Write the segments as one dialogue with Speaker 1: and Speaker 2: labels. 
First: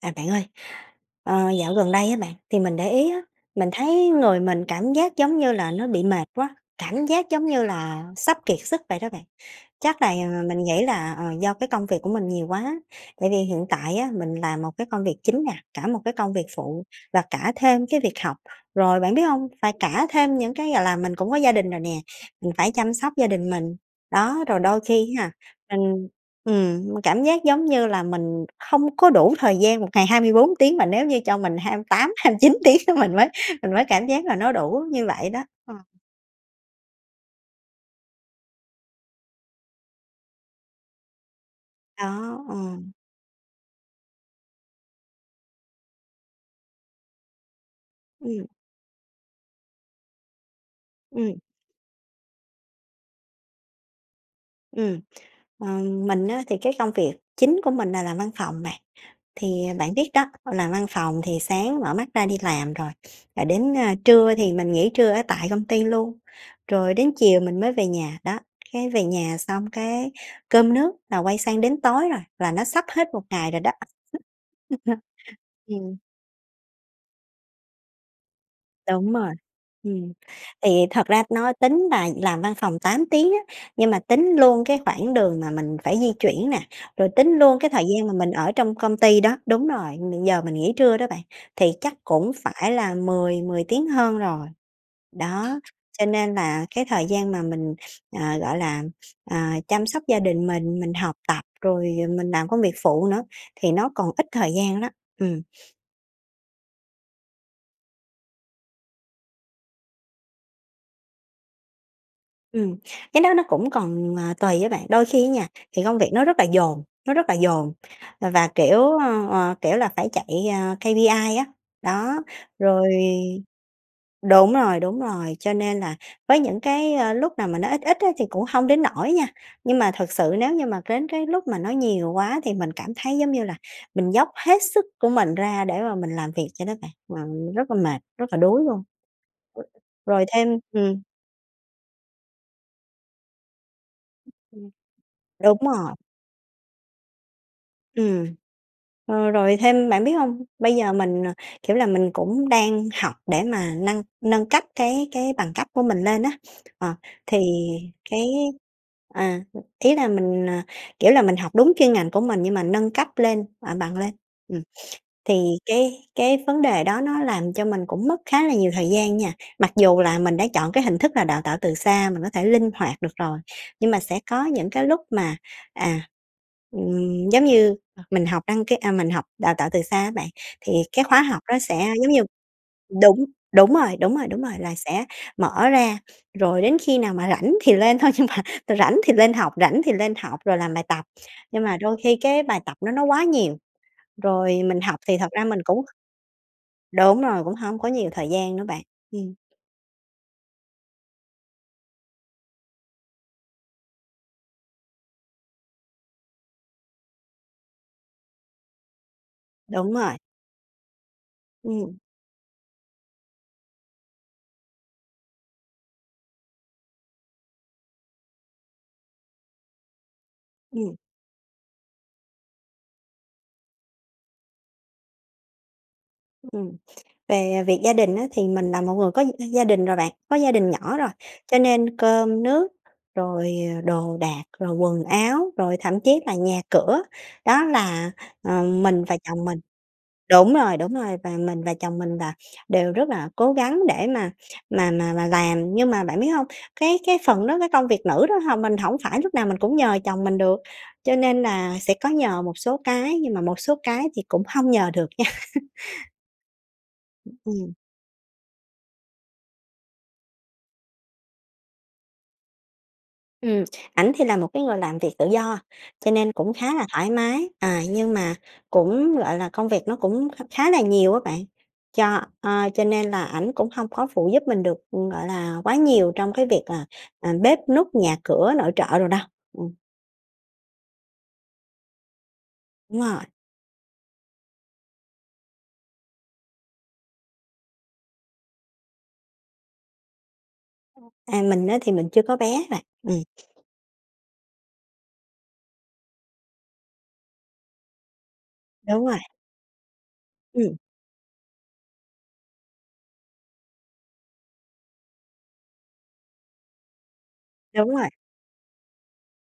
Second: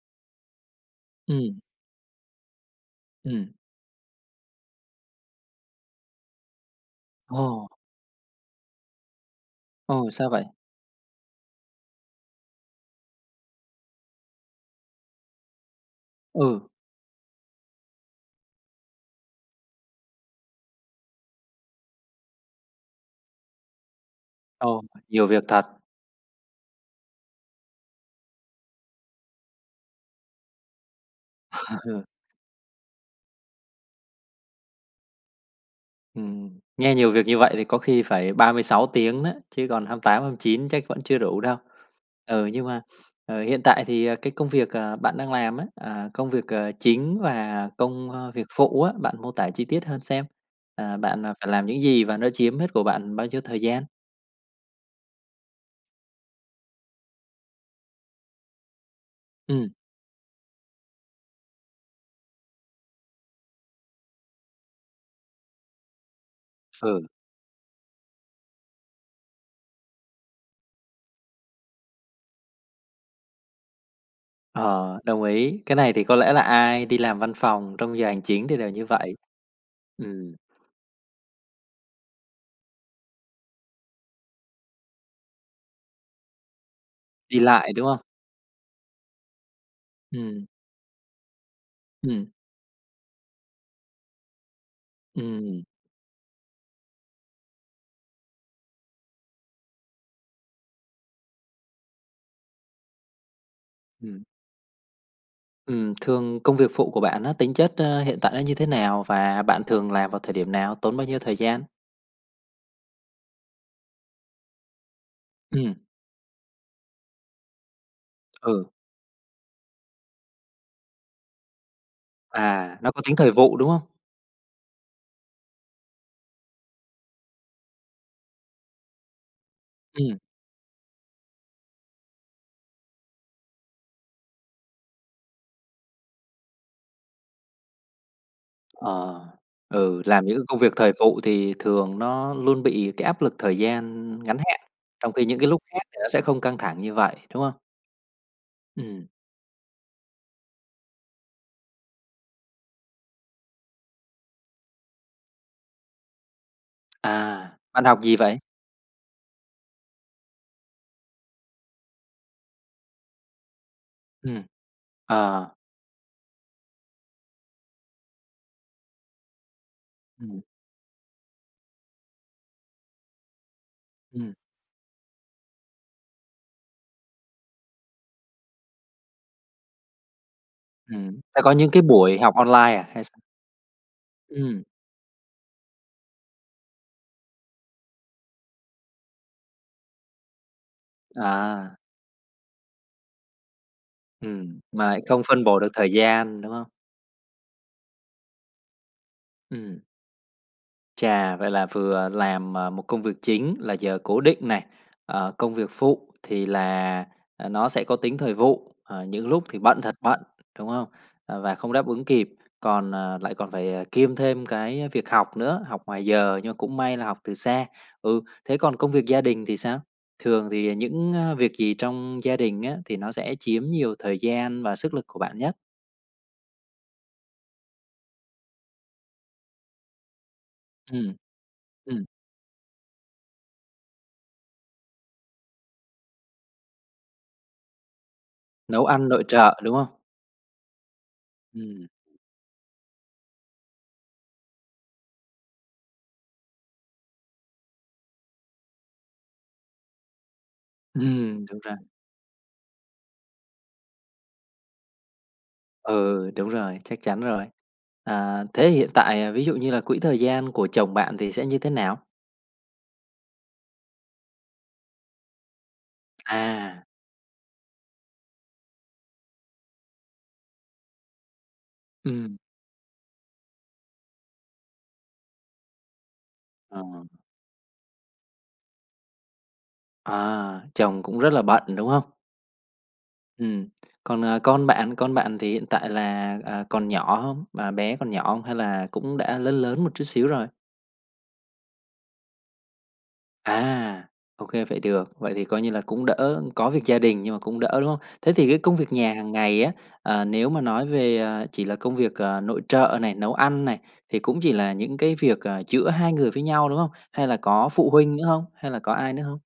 Speaker 1: À, bạn ơi, ờ,
Speaker 2: Ừm.
Speaker 1: dạo gần đây á bạn, thì mình để ý á,
Speaker 2: Ừm.
Speaker 1: mình thấy người mình cảm giác giống như là nó bị mệt quá, cảm giác giống như
Speaker 2: Ồ!
Speaker 1: là sắp kiệt sức vậy đó bạn. Chắc là
Speaker 2: Ồ, sao vậy?
Speaker 1: mình nghĩ là, ờ, do cái công việc của mình nhiều quá, tại vì hiện tại á mình làm một cái công việc chính nè, cả một cái công việc
Speaker 2: Ừ.
Speaker 1: phụ và cả thêm cái việc học. Rồi bạn biết hông? Phải cả thêm những cái gọi là mình cũng có gia đình rồi nè, mình phải chăm sóc gia đình mình. Đó, rồi đôi
Speaker 2: Ồ,
Speaker 1: khi á
Speaker 2: nhiều
Speaker 1: ha,
Speaker 2: việc thật.
Speaker 1: mình ừm, m cảm giác giống như là mình hông có đủ thời gian, một ngày 24 tiếng mà nếu như cho mình hai tám hăm chín tiếng mình mới mình mới cảm giác là nó đủ như vậy đó. Ờ.
Speaker 2: Ừm, nghe nhiều việc như vậy thì có khi phải 36 tiếng đó, chứ còn 28-29 chắc vẫn chưa đủ đâu.
Speaker 1: Đó,
Speaker 2: Ừ, nhưng mà,
Speaker 1: ừm.
Speaker 2: ờ, hiện tại thì, ờ, cái công việc, ờ, bạn đang làm á, à, công việc, ờ, chính và công, ơ, việc
Speaker 1: Ừm.
Speaker 2: phụ á, bạn mô tả chi tiết hơn xem. À, bạn, à,
Speaker 1: Ừm.
Speaker 2: phải làm những gì và nó chiếm hết của bạn bao nhiêu thời gian?
Speaker 1: Ừm, ờ, mình á thì cái công việc chính của mình là làm văn phòng, bạn. Thì
Speaker 2: Ừm.
Speaker 1: bạn biết đó, làm văn phòng thì sáng mở mắt ra đi làm rồi, à, đến, à, trưa thì mình nghỉ trưa ở tại công ty luôn, rồi
Speaker 2: Ừ.
Speaker 1: đến chiều mình mới về nhà. Đó, cái về nhà xong cái cơm nước là quay sang đến tối rồi, là nó sắp hết một ngày rồi đó.
Speaker 2: Ờ, đồng ý. Cái này
Speaker 1: Ừm.
Speaker 2: thì có lẽ là ai đi làm văn phòng trong giờ hành chính thì đều như
Speaker 1: Đúng
Speaker 2: vậy.
Speaker 1: rồi. Ừm,
Speaker 2: Ừm.
Speaker 1: thì thật ra nó tính là làm văn phòng 8 tiếng á, nhưng mà tính luôn cái khoảng đường mà mình phải di chuyển nè, rồi tính
Speaker 2: Đi
Speaker 1: luôn cái
Speaker 2: lại,
Speaker 1: thời
Speaker 2: đúng không?
Speaker 1: gian mà mình ở trong công ty đó đúng rồi, mình giờ
Speaker 2: Ừm.
Speaker 1: mình nghỉ trưa đó bạn, thì chắc
Speaker 2: Ừm.
Speaker 1: cũng phải là mười mười tiếng hơn rồi. Đó,
Speaker 2: Ừm.
Speaker 1: cho nên là cái thời gian mà mình, ờ, gọi là, ờ, chăm sóc gia đình mình, mình học tập rồi, ờ, mình làm công việc phụ nữa thì nó còn
Speaker 2: Ừm.
Speaker 1: ít thời gian đó. Ừm.
Speaker 2: Ừm, thường công việc phụ của bạn á, tính chất, a, hiện tại nó như thế nào? Và bạn thường làm vào thời điểm nào, tốn bao nhiêu thời gian?
Speaker 1: Ừm. Cái đó nó cũng còn, ờ, tùy á bạn. Đôi khi á nha
Speaker 2: Ừm.
Speaker 1: thì công việc nó rất là dồn, nó rất là dồn và,
Speaker 2: Ừ.
Speaker 1: kiểu, ờ, ờ, kiểu là, phải chạy, ờ, KPI á. Đó,
Speaker 2: À,
Speaker 1: rồi
Speaker 2: nó có tính thời vụ, đúng không?
Speaker 1: đúng rồi, đúng rồi, cho nên là với những cái lúc nào mà nó ít ít á thì cũng hông đến nỗi nha, nhưng mà thực
Speaker 2: Ừm.
Speaker 1: sự nếu như mà đến cái lúc mà nó nhiều quá thì mình cảm thấy giống như là mình dốc hết sức của mình ra để mà mình làm việc cho nó vậy, và mình rất là mệt, rất là đuối luôn.
Speaker 2: Ờ. Ừ, làm
Speaker 1: Rồi
Speaker 2: những cái công
Speaker 1: thêm
Speaker 2: việc thời
Speaker 1: ừm.
Speaker 2: vụ thì thường nó luôn bị cái áp lực thời gian ngắn hạn,
Speaker 1: [unintelligible]
Speaker 2: trong khi những cái
Speaker 1: Đúng
Speaker 2: lúc khác
Speaker 1: rồi.
Speaker 2: thì nó sẽ không căng thẳng như vậy, đúng không?
Speaker 1: Ừm.
Speaker 2: Ừm.
Speaker 1: Ờ, rồi thêm bạn biết hông? Bây giờ mình, ờ, kiểu là, mình cũng đang học để mà nâng nâng cấp cái cái bằng cấp của mình lên á, ờ. Thì
Speaker 2: À, bạn học gì
Speaker 1: cái
Speaker 2: vậy?
Speaker 1: à, ý là mình, ờ, kiểu là, mình học đúng chuyên ngành của mình nhưng mà nâng cấp lên ờ, bằng lên,
Speaker 2: Ừm.
Speaker 1: ừ,
Speaker 2: Ờ.
Speaker 1: thì cái cái vấn đề đó nó làm cho mình cũng mất khá là nhiều thời gian nha. Mặc dù là mình
Speaker 2: Ừm.
Speaker 1: đã chọn cái hình thức là đào tạo từ xa mình có thể linh hoạt được rồi, nhưng mà sẽ
Speaker 2: Ừm.
Speaker 1: có những cái lúc mà, à, ừm, giống như mình học đăng ký à, mình học đào tạo từ xa á bạn, thì cái
Speaker 2: Ừm,
Speaker 1: khóa học
Speaker 2: ta có
Speaker 1: nó
Speaker 2: những
Speaker 1: sẽ
Speaker 2: cái
Speaker 1: giống
Speaker 2: buổi
Speaker 1: như
Speaker 2: học online à, hay sao?
Speaker 1: đúng, đúng rồi, đúng rồi, đúng rồi,
Speaker 2: Ừm.
Speaker 1: là sẽ mở ra, rồi đến khi nào mà rảnh thì lên thôi nhưng mà rảnh thì lên học, rảnh thì lên học rồi làm bài tập, nhưng
Speaker 2: À.
Speaker 1: mà đôi khi cái bài tập nó nó quá nhiều.
Speaker 2: Ừm,
Speaker 1: Rồi mình
Speaker 2: mà
Speaker 1: học
Speaker 2: lại
Speaker 1: thì
Speaker 2: không
Speaker 1: thật ra
Speaker 2: phân bổ
Speaker 1: mình
Speaker 2: được
Speaker 1: cũng
Speaker 2: thời gian, đúng không?
Speaker 1: đúng rồi, cũng hông có nhiều thời gian nữa bạn. Ừm.
Speaker 2: Ừm. Chà. Vậy là vừa làm, à, một công việc chính, là giờ cố định này, ờ, công việc phụ thì là nó sẽ có tính thời vụ, ờ, những lúc thì bận
Speaker 1: Đúng
Speaker 2: thật
Speaker 1: rồi.
Speaker 2: bận, đúng không? Và không đáp
Speaker 1: Ừm.
Speaker 2: ứng kịp, còn lại còn phải, à, kiêm thêm cái việc học nữa, học ngoài giờ, nhưng mà cũng may là học từ xa. Ừ. Thế còn công việc gia đình thì sao? Thường thì
Speaker 1: Ừm.
Speaker 2: những việc gì trong gia đình á, thì nó sẽ chiếm nhiều thời gian và sức lực của bạn nhất?
Speaker 1: Ừm, về việc gia đình á, thì mình là một người có gia đình rồi bạn, có gia đình nhỏ rồi,
Speaker 2: Ừm.
Speaker 1: cho nên
Speaker 2: Ừm.
Speaker 1: cơm nước rồi, ờ, đồ đạc, rồi quần áo, rồi thậm chí là nhà cửa đó là, ờ,
Speaker 2: Nấu
Speaker 1: mình
Speaker 2: ăn,
Speaker 1: và
Speaker 2: nội
Speaker 1: chồng mình
Speaker 2: trợ, đúng không?
Speaker 1: đúng rồi, đúng rồi. Và mình và
Speaker 2: Ừm.
Speaker 1: chồng mình là đều rất là cố gắng để mà mà mà mà làm. Nhưng mà bạn biết hông, cái cái phần đó, cái công việc nữ đó h mình hổng phải lúc nào mình cũng nhờ chồng mình được, cho nên
Speaker 2: Ừm, đúng
Speaker 1: là
Speaker 2: rồi.
Speaker 1: sẽ có nhờ một số cái, nhưng mà một số cái thì cũng hông nhờ được nha.
Speaker 2: Ừ, đúng rồi, chắc chắn rồi.
Speaker 1: Ừm.
Speaker 2: Ờ, thế hiện tại, ờ, ví dụ như là quỹ thời gian của chồng bạn thì sẽ như thế nào?
Speaker 1: Ừm. Ảnh thì là một cái người làm việc tự do, cho nên cũng khá
Speaker 2: À.
Speaker 1: là thoải mái. À, nhưng mà cũng, gọi là, công việc nó cũng kh khá là nhiều á bạn, cho,
Speaker 2: Ừm.
Speaker 1: ờ, cho nên là, ảnh cũng hông có phụ giúp mình được, ừm, gọi là, quá nhiều trong cái việc
Speaker 2: Ờ.
Speaker 1: là, à, bếp núc, nhà cửa, nội trợ đồ đâu, ừm.
Speaker 2: À, chồng cũng rất là bận, đúng hông?
Speaker 1: Đúng rồi.
Speaker 2: Ừm. Còn, ờ, con bạn? Con bạn thì hiện tại là, à, còn nhỏ hông? Mà bé còn nhỏ hông hay là cũng đã lớn lớn một chút xíu rồi?
Speaker 1: À, mình á, thì mình chưa có bé bạn, ừm.
Speaker 2: À, ô kê, vậy được. Vậy thì coi như là cũng đỡ. Có việc gia đình nhưng mà cũng đỡ, đúng hông? Thế thì cái công việc
Speaker 1: Đúng
Speaker 2: nhà
Speaker 1: rồi.
Speaker 2: hằng ngày á, ờ, nếu mà
Speaker 1: Ừm.
Speaker 2: nói về, ờ, chỉ là công việc, ờ, nội trợ này, nấu ăn này, thì cũng chỉ là những cái việc, ờ, giữa hai người với nhau, đúng hông? Hay là có
Speaker 1: Đúng
Speaker 2: phụ
Speaker 1: rồi.
Speaker 2: huynh nữa hông? Hay là có ai nữa hông?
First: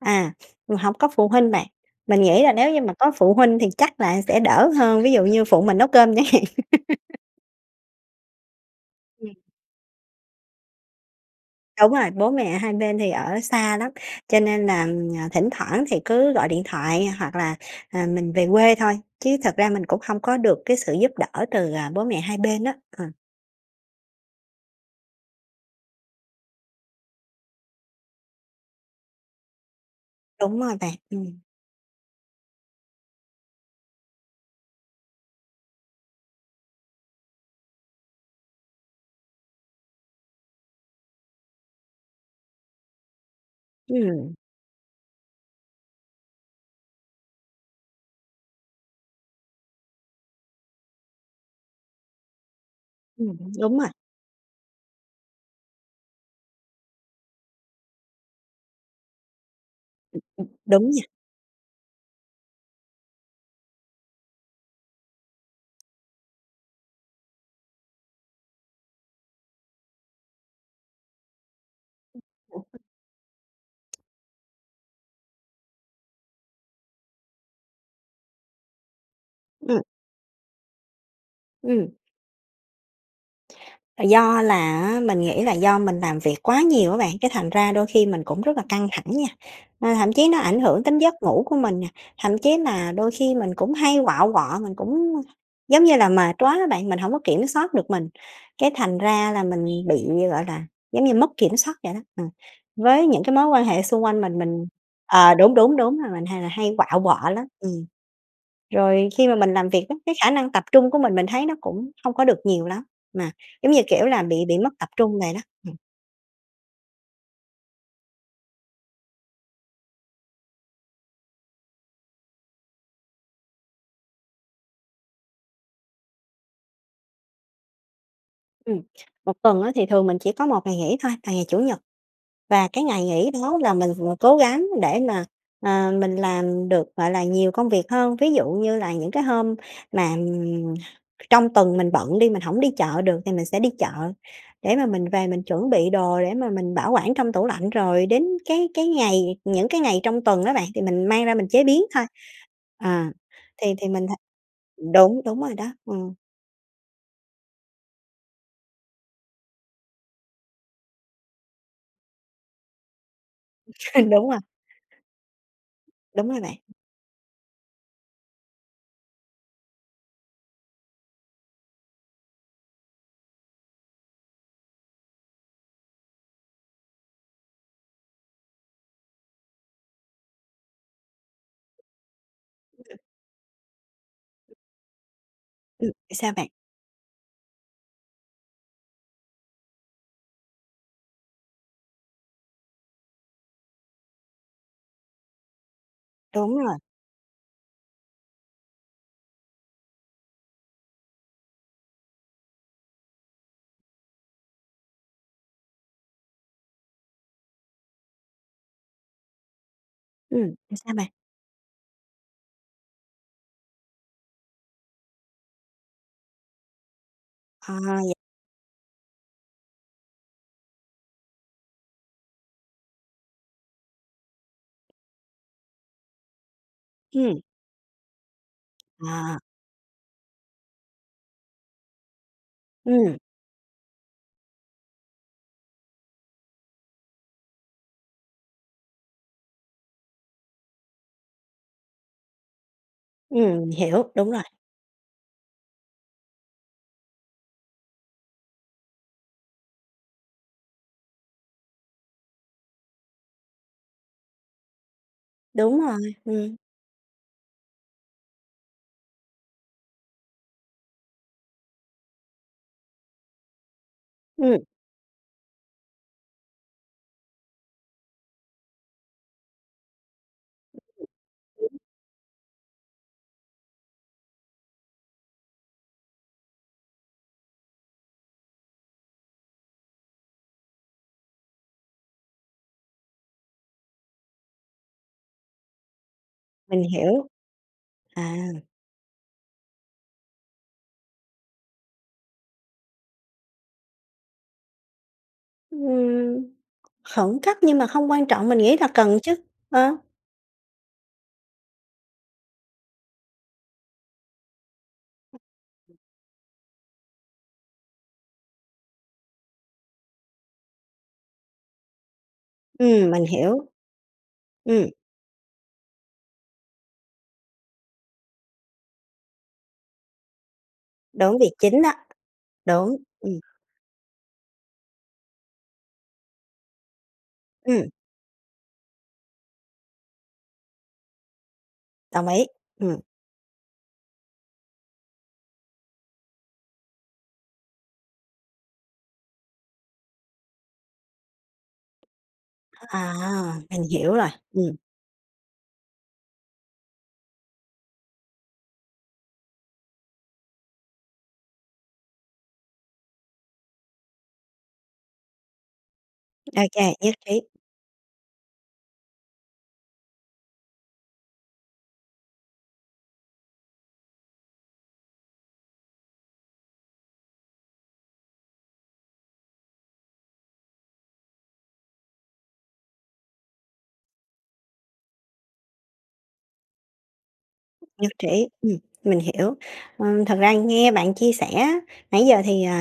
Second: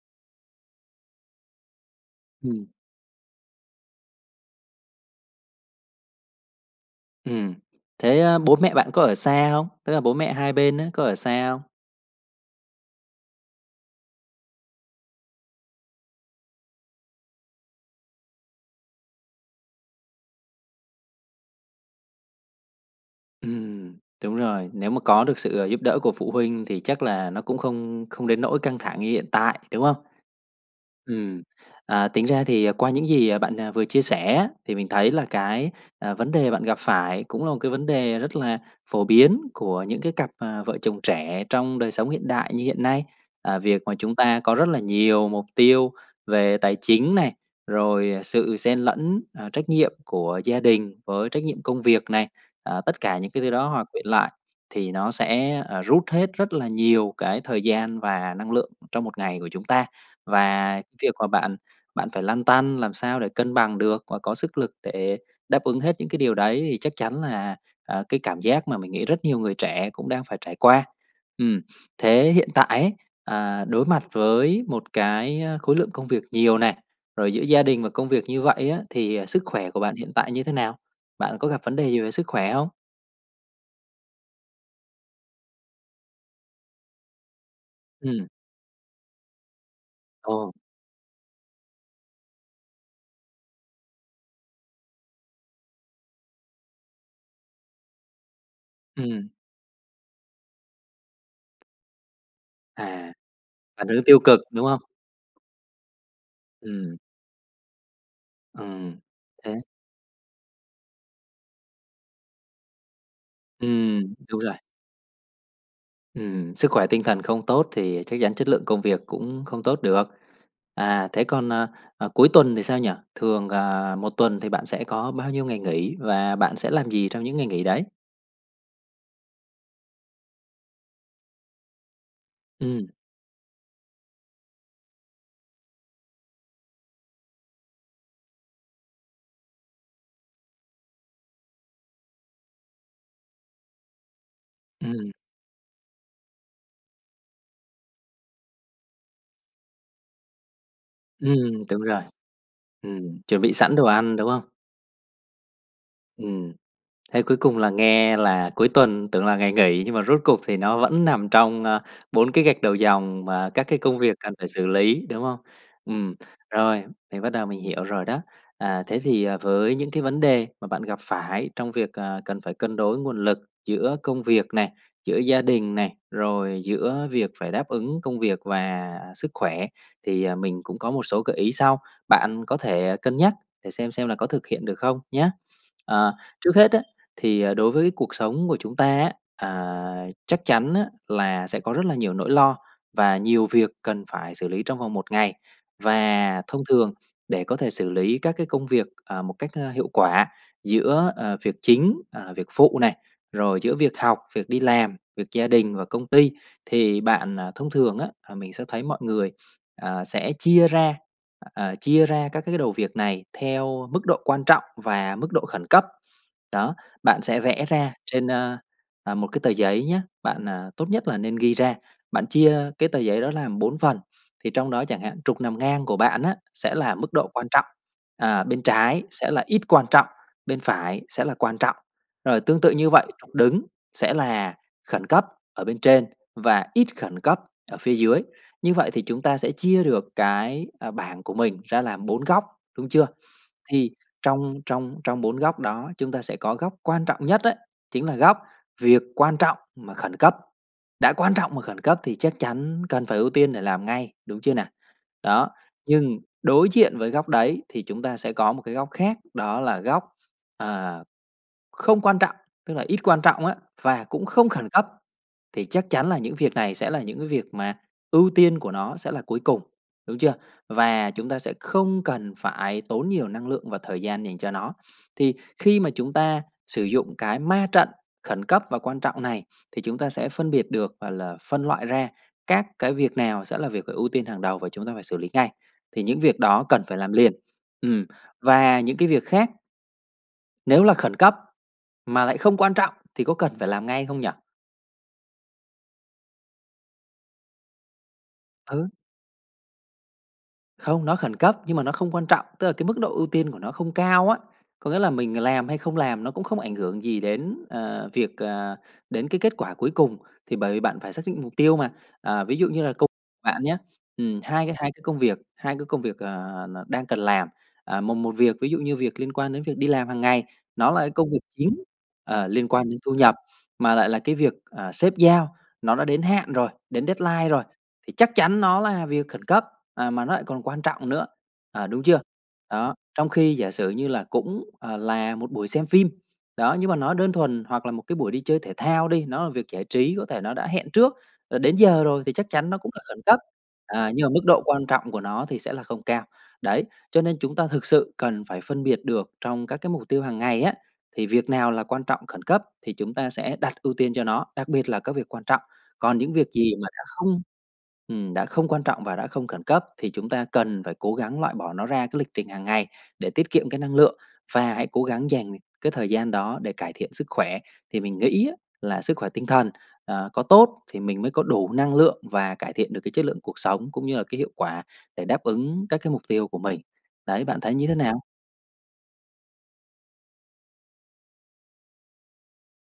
Speaker 1: À, hổng có phụ huynh bạn, mình nghĩ là
Speaker 2: Ừm.
Speaker 1: nếu như mà có phụ huynh thì chắc là sẽ đỡ hơn. Ví dụ như phụ mình nấu cơm chẳng hạn.
Speaker 2: Ừm. Thế, ơ, bố mẹ bạn có ở
Speaker 1: Ừm.
Speaker 2: xa hông? Tức là bố mẹ hai bên á, có ở xa hông?
Speaker 1: Đúng rồi. Bố mẹ hai bên thì ở xa lắm, cho nên là, à, thỉnh thoảng thì cứ gọi điện thoại hoặc là, à, mình về quê thôi. Chứ thật ra mình cũng hông có được cái sự giúp đỡ từ, à, bố mẹ hai bên á, ờ.
Speaker 2: Ừm, đúng rồi. Nếu mà có được sự, ơ, giúp đỡ của phụ huynh thì chắc là nó cũng không không đến nỗi căng thẳng như hiện tại, đúng hông?
Speaker 1: Đúng rồi bạn. Ừm.
Speaker 2: Ừm, à, tính ra thì, ờ, qua những gì bạn vừa chia sẻ á, thì mình thấy là cái, à, vấn đề bạn gặp phải cũng là một cái vấn đề rất là phổ biến của những cái cặp, ờ, vợ chồng trẻ trong đời sống hiện đại như hiện nay. Ờ, việc mà chúng
Speaker 1: Ừm.
Speaker 2: ta có rất là nhiều mục tiêu về tài chính này, rồi, ờ, sự xen lẫn, ờ, trách nhiệm của gia đình với trách nhiệm công việc này. Ờ, tất cả những
Speaker 1: Ừm.
Speaker 2: cái thứ đó
Speaker 1: Đúng
Speaker 2: hòa
Speaker 1: rồi.
Speaker 2: quyện lại thì nó sẽ, ờ, rút hết rất là nhiều cái thời gian và năng lượng trong một ngày của chúng ta. Và
Speaker 1: Đúng nha.
Speaker 2: việc mà bạn bạn phải lăn tăn làm sao để cân bằng được và có sức lực để đáp ứng hết những cái điều đấy thì chắc chắn là, ờ, cái cảm giác mà mình nghĩ rất nhiều người trẻ cũng đang phải trải qua. Ừm. Thế hiện tại
Speaker 1: [unintelligible]
Speaker 2: ấy, ờ, đối mặt với một cái, ơ, khối lượng công việc nhiều này, rồi giữa gia đình và công việc như vậy á, thì, à, sức khỏe của
Speaker 1: Ừm.
Speaker 2: bạn hiện tại như thế nào? Bạn có gặp vấn đề
Speaker 1: Ừm.
Speaker 2: gì về sức khỏe hông?
Speaker 1: Do là á, mình nghĩ là do mình làm việc quá nhiều á bạn, cái thành ra đôi khi mình
Speaker 2: Ừm.
Speaker 1: cũng rất là căng thẳng nha, à, thậm chí nó
Speaker 2: Ờ.
Speaker 1: ảnh hưởng đến giấc ngủ của mình nè, thậm chí mà đôi khi mình cũng hay quạu quọ, mình cũng, giống như là, mệt quá á bạn, mình hổng có kiểm soát được mình, cái thành
Speaker 2: Ừm.
Speaker 1: ra là mình bị gọi là, giống như mất kiểm soát vậy đó, ừm,
Speaker 2: À,
Speaker 1: với những cái mối quan hệ
Speaker 2: là theo hướng
Speaker 1: xung
Speaker 2: tiêu
Speaker 1: quanh mình.
Speaker 2: cực, đúng
Speaker 1: Mình
Speaker 2: không?
Speaker 1: ờ, đúng, đúng, đúng rồi. Mình hay là hay
Speaker 2: Ừm.
Speaker 1: quạu quọ lắm, ừm.
Speaker 2: Ừm,
Speaker 1: Rồi khi mà mình
Speaker 2: thế
Speaker 1: làm việc á, cái khả năng tập trung của mình, mình thấy nó cũng không có được nhiều lắm, mà giống như, kiểu
Speaker 2: Ừm,
Speaker 1: là, bị
Speaker 2: đúng rồi.
Speaker 1: bị mất tập trung vậy đó, ừm.
Speaker 2: Ừm. Sức khỏe tinh thần không tốt thì chắc chắn chất lượng công việc cũng không tốt được. À, thế còn, ờ, ờ, cuối tuần thì sao nhỉ? Thường, ờ, một tuần thì bạn sẽ có bao nhiêu ngày nghỉ, và bạn sẽ làm gì trong những ngày nghỉ đấy?
Speaker 1: Ừm, 1 tuần á, thì thường mình chỉ có 1 ngày nghỉ thôi, là ngày Chủ nhật. Và cái
Speaker 2: Ừm.
Speaker 1: ngày nghỉ đó là mình vừa cố gắng để mà, ờ, mình làm được, gọi là, nhiều công việc hơn. Ví dụ như là những cái hôm mà, ừm, trong tuần, mình bận đi, mình hổng đi chợ được, thì mình sẽ đi chợ để mà mình
Speaker 2: Ừm.
Speaker 1: về, mình chuẩn bị đồ, để mà mình bảo quản trong tủ lạnh. Rồi đến cái cái ngày những cái ngày trong tuần đó bạn, thì mình mang ra mình chế
Speaker 2: Ừm, đúng
Speaker 1: biến
Speaker 2: rồi.
Speaker 1: thôi. Ờ
Speaker 2: Ừm, chuẩn bị
Speaker 1: thì
Speaker 2: sẵn đồ
Speaker 1: thì mình
Speaker 2: ăn,
Speaker 1: thấy
Speaker 2: đúng không?
Speaker 1: đúng, đúng rồi đó, ừm.
Speaker 2: Ừm. Thế cuối cùng là nghe là cuối tuần tưởng là ngày nghỉ, nhưng mà rốt cuộc thì nó vẫn nằm trong, ơ, 4 cái gạch đầu dòng, và các cái công việc
Speaker 1: Đúng
Speaker 2: cần
Speaker 1: rồi.
Speaker 2: phải xử lý, đúng không? Ừm,
Speaker 1: Đúng rồi bạn.
Speaker 2: rồi, mình bắt đầu mình hiểu rồi đó. À, thế thì, à, với những cái vấn đề mà bạn gặp phải trong việc, à, cần phải cân đối nguồn lực giữa công việc này, giữa gia đình này, rồi giữa việc phải đáp ứng công việc và sức khỏe, thì, à, mình cũng có một số gợi ý sau, bạn có thể cân nhắc để xem xem là có thực hiện được không, nhá.
Speaker 1: Ừm.
Speaker 2: Ờ,
Speaker 1: Sao bạn?
Speaker 2: trước hết á, thì, à, đối với cuộc sống của chúng ta á, à, chắc chắn á, là sẽ có rất là nhiều nỗi lo, và nhiều việc cần phải xử lý trong vòng một ngày. Và
Speaker 1: Đúng
Speaker 2: thông
Speaker 1: rồi.
Speaker 2: thường, để có thể xử lý các cái công việc, à, một cách, a, hiệu quả giữa, ờ, việc chính, ờ, việc phụ này, rồi giữa việc học, việc đi làm, việc gia đình và công ty thì bạn thông thường á, là mình sẽ thấy mọi người, ờ, sẽ
Speaker 1: Ừm,
Speaker 2: chia
Speaker 1: thì sao
Speaker 2: ra,
Speaker 1: bạn?
Speaker 2: ờ, chia ra các cái đầu việc này theo mức độ quan trọng và mức độ khẩn cấp, đó. Bạn sẽ vẽ
Speaker 1: À,
Speaker 2: ra
Speaker 1: vậy
Speaker 2: trên, ơ, ờ, một cái tờ giấy nhá, bạn, à, tốt nhất là nên ghi ra, bạn chia cái tờ giấy đó làm 4 phần, thì trong đó, chẳng hạn, trục nằm ngang của bạn á, sẽ là mức độ
Speaker 1: Ừm.
Speaker 2: quan trọng, à, bên trái sẽ
Speaker 1: À.
Speaker 2: là ít quan trọng, bên phải sẽ là quan trọng, rồi tương tự như vậy,
Speaker 1: Ừm.
Speaker 2: trục đứng sẽ là khẩn cấp ở bên trên, và ít khẩn cấp ở phía dưới. Như vậy thì chúng ta sẽ chia được cái, ờ, bảng của mình ra làm 4 góc, đúng chưa?
Speaker 1: Ừm, mình
Speaker 2: Thì
Speaker 1: hiểu, đúng rồi.
Speaker 2: trong trong trong 4 góc đó, chúng ta sẽ có góc quan trọng nhất ấy, chính là góc, việc quan trọng mà khẩn cấp, đã quan trọng mà khẩn cấp, thì chắc chắn cần phải ưu tiên để làm ngay, đúng chưa nào? Đó,
Speaker 1: Đúng rồi,
Speaker 2: nhưng
Speaker 1: ừm.
Speaker 2: đối diện với góc đấy, thì chúng ta sẽ có một cái góc khác, đó là góc, ờ, không quan trọng, tức là ít quan trọng á, và cũng không
Speaker 1: Ừm.
Speaker 2: khẩn cấp, thì chắc chắn là những việc này sẽ là những cái việc, mà ưu tiên của nó sẽ là cuối cùng, đúng chưa? Và chúng ta sẽ
Speaker 1: [unintelligible]
Speaker 2: không cần phải tốn nhiều năng lượng và thời gian dành cho nó. Thì khi mà chúng ta sử dụng cái ma trận, khẩn cấp và quan trọng này, thì chúng ta sẽ phân biệt được, gọi là, phân loại ra các cái việc nào sẽ là việc phải ưu tiên hàng đầu, và chúng ta phải xử lý ngay, thì những việc đó
Speaker 1: Mình
Speaker 2: cần phải làm
Speaker 1: hiểu.
Speaker 2: liền. Ừm,
Speaker 1: À.
Speaker 2: và những cái việc khác Nếu là khẩn cấp, mà lại không quan trọng thì có cần phải làm ngay không nhỉ?
Speaker 1: Ừm. Khẩn cấp nhưng mà không quan trọng mình nghĩ là
Speaker 2: Ừ.
Speaker 1: cần chứ, ờ.
Speaker 2: Không, nó khẩn cấp nhưng mà nó không quan trọng, tức là cái mức độ ưu tiên của nó không cao á, có nghĩa là mình làm hay không làm nó cũng không ảnh hưởng gì đến, ờ, việc, à đến cái kết quả cuối cùng, thì bởi vì bạn phải xác định mục tiêu mà. Ờ, ví dụ như là cô
Speaker 1: Ừm, mình
Speaker 2: bạn
Speaker 1: hiểu.
Speaker 2: nhá, ừm, hai c
Speaker 1: Ừm.
Speaker 2: hai cái công việc, hai cái công việc, à, n đang cần làm, ờ, một một việc ví dụ như việc liên quan đến việc đi làm hàng ngày, nó là cái công
Speaker 1: Đúng,
Speaker 2: việc
Speaker 1: việc chính
Speaker 2: chính,
Speaker 1: đó.
Speaker 2: ờ, liên quan
Speaker 1: Đúng.
Speaker 2: đến thu nhập,
Speaker 1: Ừm.
Speaker 2: mà lại là cái việc, à, sếp giao nó đã đến hạn rồi, đến deadline rồi,
Speaker 1: Ừm.
Speaker 2: thì chắc chắn nó là việc khẩn cấp, à, mà nó lại còn quan trọng nữa, ờ, đúng chưa?
Speaker 1: Đồng ý.
Speaker 2: Đó,
Speaker 1: Ừm.
Speaker 2: trong khi giả sử như là cũng, ờ, là một buổi xem phim, đó, nhưng mà nó đơn thuần, hoặc là một cái buổi đi chơi thể thao đi, nó là việc giải trí, có thể nó đã hẹn trước, rồi đến giờ rồi thì chắc chắn nó cũng là
Speaker 1: À,
Speaker 2: khẩn cấp,
Speaker 1: mình
Speaker 2: à,
Speaker 1: hiểu
Speaker 2: nhưng mà
Speaker 1: rồi.
Speaker 2: mức độ
Speaker 1: Ừm.
Speaker 2: quan trọng của nó thì sẽ là không cao. Đấy, cho nên chúng ta thực sự cần phải phân biệt được trong các cái mục tiêu hàng ngày á thì việc nào là quan trọng khẩn cấp thì chúng ta sẽ đặt ưu tiên cho nó, đặc biệt là các việc quan trọng. Còn những việc gì mà
Speaker 1: OK,
Speaker 2: đã
Speaker 1: nhất trí.
Speaker 2: không ừm, đã không quan trọng và đã không khẩn cấp thì chúng ta cần phải cố gắng loại bỏ nó ra cái lịch trình hàng ngày để tiết kiệm cái năng lượng, và hãy cố gắng dành cái thời gian đó để cải thiện sức khỏe. Thì mình nghĩ á là sức khỏe tinh thần à có tốt thì mình mới có đủ năng lượng và cải thiện được cái chất lượng cuộc sống cũng như là cái hiệu quả để đáp ứng các cái mục tiêu của mình. Đấy, bạn thấy như thế
Speaker 1: Nhất
Speaker 2: nào?
Speaker 1: trí. Ừm, mình hiểu. Ờ, thật ra nghe bạn chia sẻ á, nãy giờ thì, ờ,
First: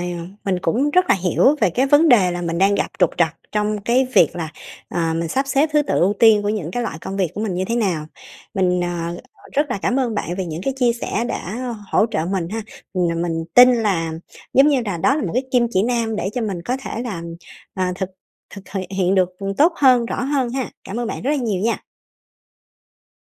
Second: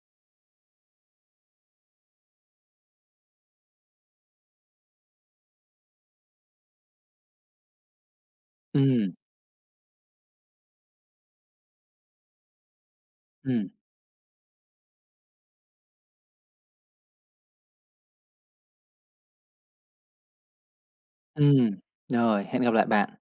Speaker 1: mình cũng rất là hiểu về cái vấn đề là mình đang gặp trục trặc trong cái việc là, ờ, mình sắp xếp thứ tự ưu tiên của những cái loại công việc của mình như thế nào. Mình,
Speaker 2: Ừm.
Speaker 1: ờ, rất là cảm ơn bạn về những cái chia sẻ đã hỗ trợ mình ha! Ừm, mình
Speaker 2: Ừm.
Speaker 1: tin là giống như đà đó là một cái kim chỉ nam để cho mình có thể là, ờ, thực thực th hiện được tốt hơn, rõ hơn ha! Cảm ơn bạn rất là nhiều
Speaker 2: Ừm.
Speaker 1: nha!
Speaker 2: Rồi, hẹn gặp lại bạn!